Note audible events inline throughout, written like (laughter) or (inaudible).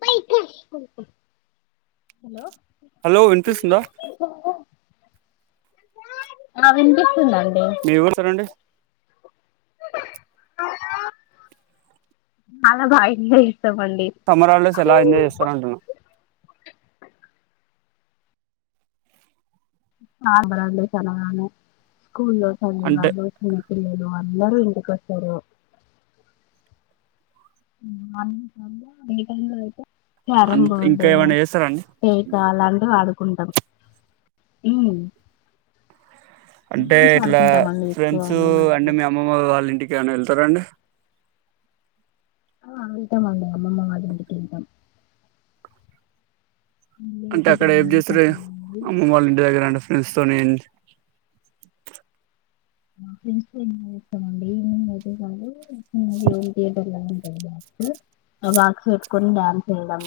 ప్ప ఇ hello hello వినిపిస్తుందా అవింపి మీఊరు సారంండి మాల భయి సమ్మర్ హాలిడేస్ ఎలా ఎంజాయ్ చేస్తారూ అంటున్నా. ఆ భలే ఉంది చాలా బాఉంది స్కూల్ లో చదివిన అంటే వాళ్లు స్కూల్ పిల్లలు వాళ్ అందరూ ఇంటి కోస్తారు ఎనీ టైమ్ లో తెలుసా ఈ అం వారం ఇంకా బోదు ఏమైనా చేస్తారండి యి కాాలంట వాడు. కుంటం ఉమ్ అంటే గేమ్స్ ఇట్లా ఆడుకుంటామండి ఎక్కువ ఫ్రెండ్స్ మేమైతే అంటే మీ అమ్మమ్మ వాళ్ళ ఇంటికి ఏమనా వెళ్తారంండి. ఆ వెళ్తాం అండి అమ్మమ్మ వల్ల ఇంటికి వెళ్తాం. మళ్ళీ అంటే అక్కడ ఏమి చేస్తారు ఒకటండి అమ్మమ్ వాళ్ళ ఇంటి దగ్గర అండ్. ఫ్రెండ్స్ తోనిడ్ ఆ ఫ్రెండ్స్ తో ఎంజాయ్ చేస్తాం అండి ఈవినింగ్ అయితే చాలు. ఈవినింగ్ ఏ థియేటర్లోనూ బక్ ఆ బాక్స్ పెట్టుకొని డ్యాన్స్ వేయడం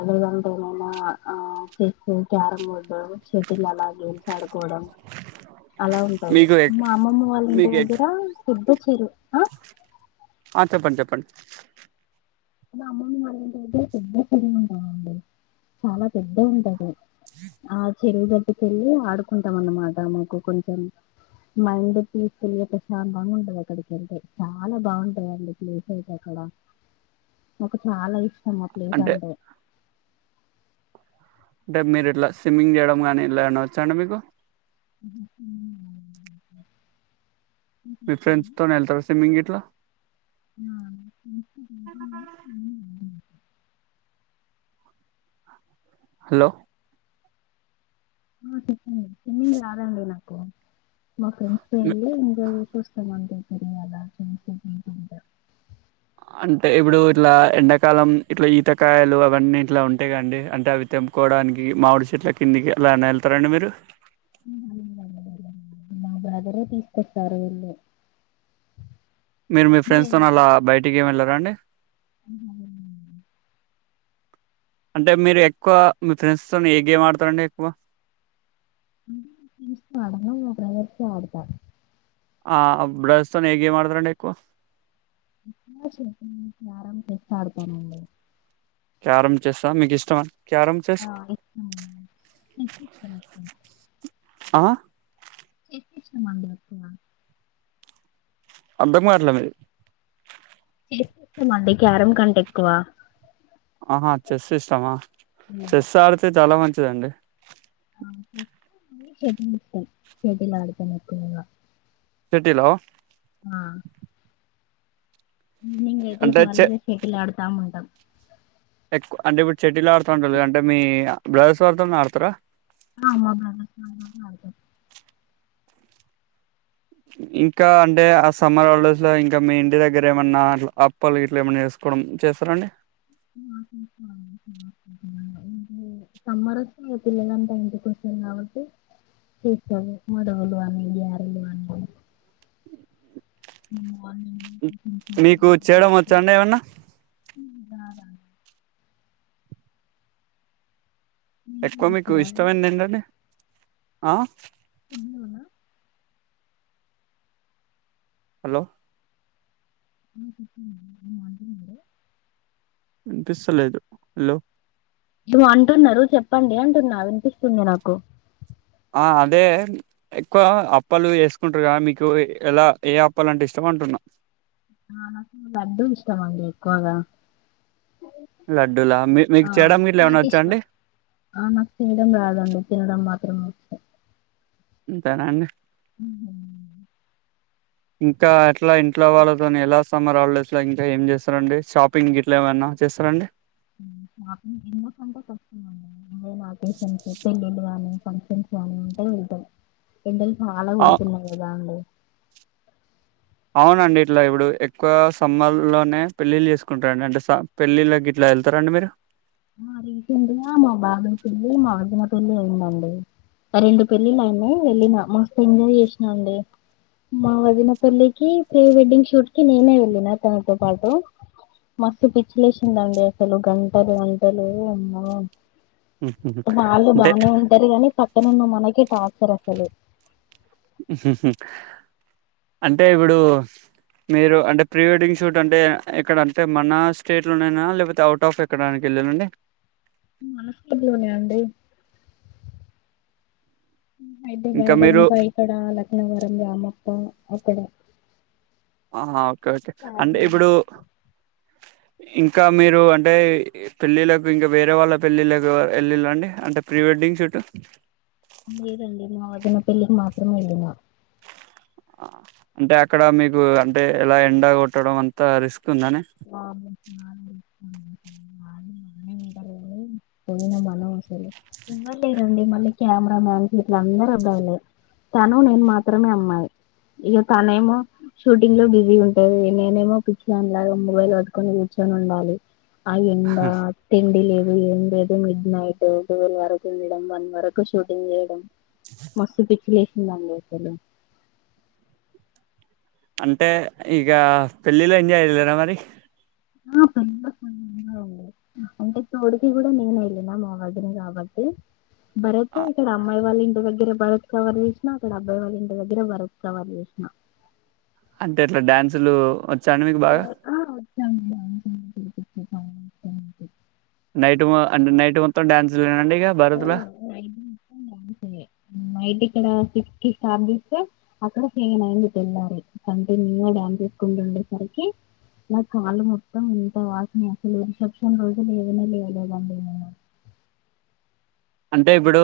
అదేవిధంగా ఏమైనా ఆ చెస్, క్యారం బోర్డు, షటిల్, అలా గేల్స్ ఆడుకోవడం. అలా ఉంటది మీకు మా అమ్మమ్మ వాళ్ళంటి మీకు దగ్గర పొద్దొచ్చిండ్రు ఆ చెప్పండి చెప్పండి అ అమ్మని వాారు ఇంటి దగ్గర పెద్ద చెరువు ఉంటందండి చాలా పెద్దగా ఉంటది. అ చెరువు గాట్టిక వెళ్ళి ఆడుకుంటాం అన్నమాట మీ కొంచెం మైండ్ పీస్ ఫుల్ గా ప్రశాంతంగా ఉంటాది అక్కడికి వెళ్తే చాలా బాగుంటాయిండి ప్లేస్ అయితే అక్కడ. నాకు చాలా ఇస్ స్టామ్ము ప్లేస్ అంటే. అంటే మీరు ఇట్లా స్విమ్మింగ్ చేయడం గాని ఇలా ఏమన్న వచ్చాండి మీకు. ఉమ్ ఉమ్ మీ ఫ్రెండ్స్ తో వెళ్తారా సిమ్మింగ్ ఇట్లా. ఆహ్ హలో ఆహ ఓకే. ఉమ్ స్విమ్మింగ్ రాదండి నాకు. కో మా ఫ్రెండ్స్ తో వెళ్ళి ఎంజాయ్ చేసి వస్తాము అంతే. నేను అలా చూసి పడుకుంటా. అంటే ఇప్పుడు ఇట్లా ఎండాకాలం ఇట్లా ఈతకాయలు అవన్నీ ఇట్లా ఉంటాయి కదాండి. అంటే అవి తెంపుకోవడానికి మామిడి చెట్ల కిందికి అలాన్న వెళ్తారండి మీరు. మా బ్రదరే తీసుకొస్తారు వెళ్లి. మీరు మీ ఫ్రెండ్స్ తోన అలా బయటికి ఏమి వెళ్లారండి. ఉమ్ ఉమ్ అంటే మీరు ఎక్కువ మీ ఫ్రెండ్స్ తోని ఏ గేమ్ ఆడతారండి ఎక్కువ. నేను చాలా వరకు మా బ్రదర్స్ తో ఆడుతా. ఆహ్ బ్రదర్స్ తోని ఏ గేమ్ ఆడుతారు అండి ఎక్కువ. ఆహ్ ఎక్కువ చెస్ క్యారం చెస్ ఆడుతాను అండి. క్యారం, చెస్ ఆ మీకు ఇష్టమా. Carrom chess. ఆ ఇష్టం చెస్ ఇష్టం ఎక్కువ ఆహా. చెస్ ఇష్టం అండి ఎక్కువ. అర్దం కవట్లే మీది. చెస్ ఇష్టం అండి క్యారం కంటే ఎక్కువ. ఆహా చెస్ ఇష్టమా. చెస్ ఆడతే చాలా మంచిది. చ్చ అండి. షటిల్ ఇష్టం షటిల్ ఆడతాను ఎక్కువగా. షెటీలా. ఆహ్ ఈవినింగ్ అయితే అంటే చె చాలుఇగ ఆడుత తం ఉంటాం. ఎక్కువ అంటే ఇప్పుడు మీరు షెటిల్ ఆడుతా అంటారు కదా అంటే మీ బ్లదర్స్ వాళ్లతోనే ఆడతారా. ఆహ్ మా బ్రదర్స్ వాళ్లతోనే ఆడతాం. ఇంకా అంటే ఆ సమ్మర్ హాలిడేస్ లో ఇంకా మీ ఇంటి దగ్గర ఏమన్నా అప్పలు ఇట్లా ఏమన్నా చేసుకోవడం చేస్తారండి. ఆహ్ చేస్తామండి (unintelligible) సమ్మర్ వస్తే పిల్లలు అంతా ఇంటికి వస్తారు కాబట్టి చేస్తాము మదవలు గారెలు అన్ని. ఉమ్మ్ మీకు చేయడం వచ్చా అండి ఏమన్నా. రారా. ఎక్కువ మీకు చేస్తారా అండి ఇష్టమైది ఏంటండి. ఆహ్ కుడున్న (inaudible) హలో వంట (inaudible) వినిస్తలేదు హలో అంటున్నారు చెప్పండి అంటున్నా వినిపిస్తుంది. నాకు అదే ఎక్కువ అప్పలు వేసుకుంటారు. క మీకు ఎలా ఏ అప్పలుంటే ఇష్టం అంటున్నా. ఆ నాకు లడ్డు ఇష్టమండి ఎక్కువగా లడ్డూలా మీ మీకు ఆ చేయడం ఇట్లా ఏమన్నా స్వీట్ వచ్చా అండి ఇష్టం ఆ నాకు తినడం రాదండి, తినడం మాత్రం. ఇ స (unintelligible) ఇంతేన అండి ఇంకా ఇట్లా ఇంట్లో వాళ్ళతోని ఎలా సమ్మర్ హాలిడేస్ ఇంకా ఏం చేస్తారండి. షాపింగ్ ఇట్లా ఏమైనా చేస్తారండి. నాకు ఎందుకంటే కష్టం అదే నాకస పెళ్ళిళ్ళు కానీ ఫంక్షన్స్ అంటా వెళతాం ఎండల్ వాళ్ళ ఆ కొతున్నా ఏదాండ అవునండి ఇట్లా ఇప్పుడు ఎక్కువ సమ్మర్ ల్లోనే పెళ్ళిళ్ళ చేసుకుంటారండి. అంటే పెళ్ళిళ్ళకి ఇట్లా వెళ్తారండి మీరు. రీసెంట్ గా మా బాబాయ్ పెళ్లి, మా వదినపెళ్లి అయిందండి. ఆ రెండు పెళ్లి ఆయ వెళ్ళిన మ ఎంజాయ్ చేసినా అండి మా వదినపెళ్లికి ప్రీ వెడ్డింగ్ షూట్ కి నేనే వెళ్ళిన తనతో పాటు మస్తు పిచ్చిలే లేసిందండి. అసలు గంటలు లే అమ్మ హుహుహు. వాళ్ళు అంటే బానే ఉంటారు. కానీ పక్కనన్న మనకి టా సరసరి హు హు అంటే ఇప్పుడు మీరు అంటే ప్రీ వెడ్డింగ్ షూట్ అంటే ఎక్కడ అంటే మన స్టేట్ లోనైనా లేకపోతే అవుట్ ఆఫ్ ఎక్కడానికి వెళ్ళానండి. మనస్లోనే అండి అయితే బయట ఇంకా ఇక్కడ లక్నవరం రామప్పం. అక్కడ ఆ ఓకే ఓకే అంటే చార్మినార్ ఇప్పుడు ఇంకా మీరు అంటే పెళ్ళిళ్ళలకు ఇంకా వేరే వాళ్ళ పెళ్ళిళ్ళలకు వెళ్ళిళ్ళండి. అంటే ప్రీ వెడ్డింగ్ షూట్. లేదండి మా వదిన పెళ్ళికి మాత్రమే వెళ్ళిన. అంటే అక్కడ మీకు అంటే ఎలా ఎండ కొట్టడం అంతా రిస్క్. ఉందని వామ్మో (unintelligible) బానె ఉంటారు కానీ పోయిన మనం అసలు ఉండలేమండి. మళ్ళీ కెమెరా మ్యాన్స్ ఇట్ల అందరు అబ్బాయ్లే తను నేను మాత్రమే. అమ్మాయి ఇక తనమో షూటింగ్ లో బిజీ ఉంటది. నేనేమో పిచ్చిదానిలాగా మొబైల్ పట్టుకొని కూర్చొని ఉండాలి. ఆ ఎండ తిండి లేదు, ఎండ లేదు మ నైటు టువల్ వరకు ఉండడం, వన్ వరకు షూటింగ్ చేయడం. మస్తు పిచ్చిలే ఇలాందెతలె అంటే ఇక పెళ్ళిలో ఏంజయెగద మరి ఆ పెళ్ళికొడుకె అండి, అంటే తోడికి కూడా నేను వెళ్ళిన మా వదిన కాబట్టి. భరత్ ఆ ఇక్కడ అమ్మాయి వాళ్ళు ఇ దగ్గర భరత్ కవర్ చేసిన, అక్కడ అబ్బాయి వాళ్ళ ఇంటి దగ్గర భరత్ కవర్ చేసిన. అంతే అట్లా డ్యాన్సులు సాండి మీకు బాగా (inaudible) నైట్ మో అంటే నైట్ మొత్తం డ్యాన్స్ లేనండి (inaudible) నైటి ఇక్కడ సిక్స్ కి స్టార్ట్ చేస్తే అక్కడ ఫీన్ అయ్యింది తెళతళాలి కంటిన్యూ గా డ్యాన్స్ ఏసుకుంటూ ఉండేసరికి నా కాళ్ళు మొత్తం ఇంత వాసినయి అసలు రిసెప్షన్ రోజూ లేవనే లేవలేదండి నేను అంటే ఇప్పుడు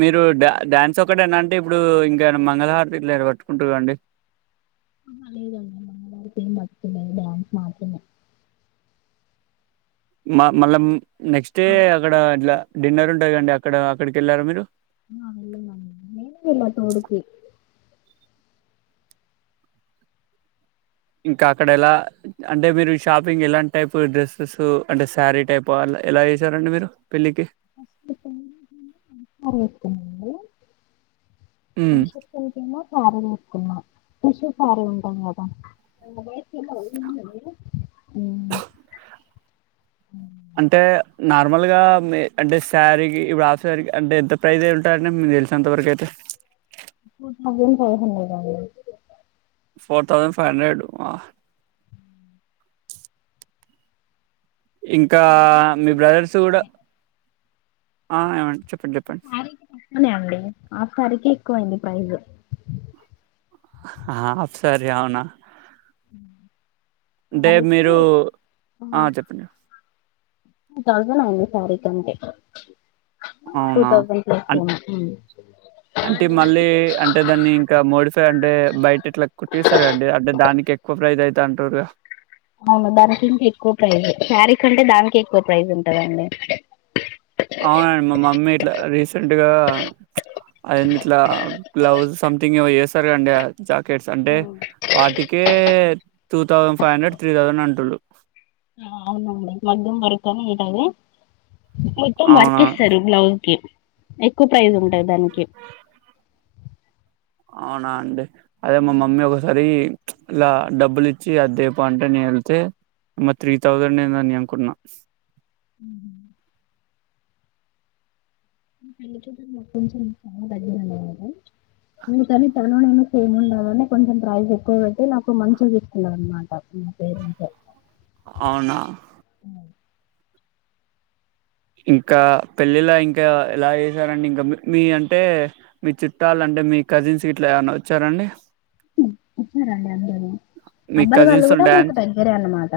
మీరు డాన్స్ డాన్స్ ఒకటేనా అంటే ఇప్పుడు ఇంకేనా మంగళహారతి ఇట్లేదో పట్టుకుంటుర్రా అండి అహీ లేదండి నేను మంగళహారతి ఏం పట్టుకోలేదు డ్యాన్స్ మాత్రామే మా మళ్ళ మ్ నెక్స్ట్ డే అక్కడ ఇట్లా డిన్నర్ ఉంటదిగా అండి అక్కడ అక్కడికెళ్ళారా మీరు ఆ వెళ్ళాం అండి నేనే వెళ్ళా తోడుకి ఇంకా అక్కడ ఎలా అంటే మీరు షాపింగ్ ఎలాంటి టైప్ డ్రెస్సెస్ అంటే శారీ టైపా ఎలా ఏసారండి మీరు పెళ్లికి (inaudible) రిసెప్షన్ మ్మ్ (inaudible) శారీ ఏసుకున్నా ఫ్రెష్ శారీ ఉంటాం కదా (inaudible) నార్మల్ గా మే అంటే శారీకి ఇప్పుడు హిఫ్ శారీకి అంటే ఎంత ఫ్రైసే ఉంటాయండి మీకు తెలిసినంతవరకు అయితే టూ తౌసండ్ ఫైవ్ హండ్రెడ్ అండి ఫోర్ తౌసండ్ ఫైవ్ హండ్రెడ్ వాహ్ ఇంకా మీ బ్రదర్స్ కూడా ఆ ఏమన్ శారికి తక్కువనే అండి ఆఫ్ శారీకి ఎక్కువైంది ప్రైజ్ అఫ్ శారీ అవునా మ్ అంటే మీరూ ఆ చెప్పండి టూ తౌసాండ్ అయింది శారీకి అంతే అవునా అన్ అంటే మళ్ళీ అంటే దాన్ని ఇంకా మోడిఫై, అంటే బయట ఇట్లా కుట్టిస్తారండి అంటే దానికి ఎక్కువ ప్రైస్ అయి. తంటూరుగా అవును దానికి ఇంకా ఎక్కువ ప్రైజ్ ఏ శారీ కంటే, దానికే ఎక్కువ ప్రైజ్ ఉంటందండి. అవునండి మా మమ్మీ ఇట్లా రీసెంట్ గా అద్ ఏంది ఇట్లా గ్లవ్స్ సంథింగ్ ఇవో చేస్తారు కండి జాకెట్స్ అంటే, వాటికే two thousand five hundred three thousand అంటుళ్లు. అవునండి మగ్గం వర్కు అని ఉంటాది మొత్తం వర్క్ అవునా ఇస్తారు బ్లౌస్ కి ఎక్కువ ప్రైజ్ ఉంటది దానికి అవునా అండి అవును మా మమ్మీ ఒకసారి ఇలా డబ్బులు ఇచ్చి అద్దేపో అంటే నేను వెళ్తే మా త్రీ థౌజండ్ ఏందని అనుకున్నా అ పెకు కొంచెం చాలా తరువాత నేను కానీ తను నిను సేమ్ ఉండాలని కొంచెం ప్రైజ్ ఎక్కువ పెట్టి నాకు మంచిగా తీసుకున్నమాట నా పేరెంట్ అవునా ఇంకా పెళ్ళిలా ఇంకా ఎలా చేసారండి ఇంకా మీ అంటే మీ చుట్టాలు అంటే మీ కజిన్స్ ఇట్లా ఏమన్నా వచ్చారండి వచ్చారండి అందరూ మీ అబ్బాయి వాళ్ళు కజిన్స్ తో కూడా మాకు డ్యాన్స్ దగ్గరే అన్నమాట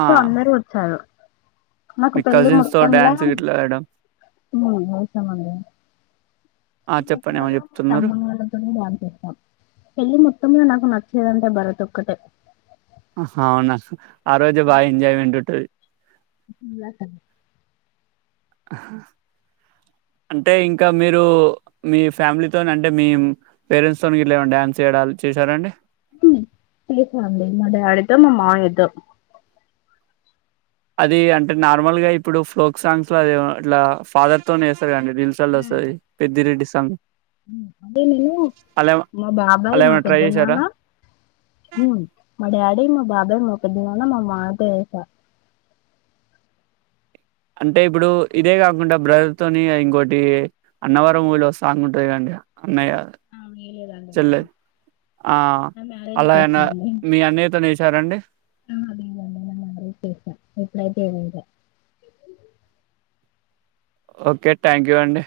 ఆ సో అందరు వచ్చారు నాకు మీ పెళ్లిి కజిన్స్ తో మొత్తంలా డ్యాన్స్ ఇట్లా వేయడం చెసామండి నిను ఆ చెప్పండి ఏమో ఎక్కువగా మా చెప్తున్నారు తమ్ముని వాళ్ళతోనే డాన్స్ వేస్తా పెళ్ళి మొత్తంల నాక్ నచ్చేదంటే భరత్ ఒక్కటే అవునా ఆ రోజు బాగా ఎంజాయ్మెంట్ ఉంటది లా సర అంటే ఇంకా మీరు మీ ఫ్యామిలీతో అంటే మీ పేరెంట్స్ తోని గిట్లాఏమన్నా డ్యాన్స్ చేయడాలు చేశారండి చేసా అండి మా డాడీతో మా మాయ్యతో అది అంటే నార్మల్ గా ఇప్పుడు ఫోక్ సాంగ్స్ లో అది ఇట్లా ఫాదర్ తోనే వేస్తారు కదా అండి రెల్స్ లల్లా వస్తది పెద్ది రెడ్డి సా సంగ్ అదే నేను మా బాబాయ్ అలా మా ఏమైనా ట్రై పెద్ద చేశారా? నాన్న మా డాడీ మా బాబాయ్ మా పెద్దనాన్న మా మామయ్య తో ఎసా అంటే ఇప్పుడు ఇదే కాకుండా బ్రదర్ తోని ఇంకోొటి అన్నవారం మూవిలో సాంగ్ ఉంట్ ది కాదండీ ఆ వేయలేదండి ఆ! నా మ్యారేజ్ అలా కి ఏసా ఏమన్నా అండి మీ అన్నయ్యతోనేసారండి? ఆ లేదండి నా మ్యారేజ్ కి ఏసా అయిపోయనక్కా చె ఓకే థ్యాంక్ యూ అండి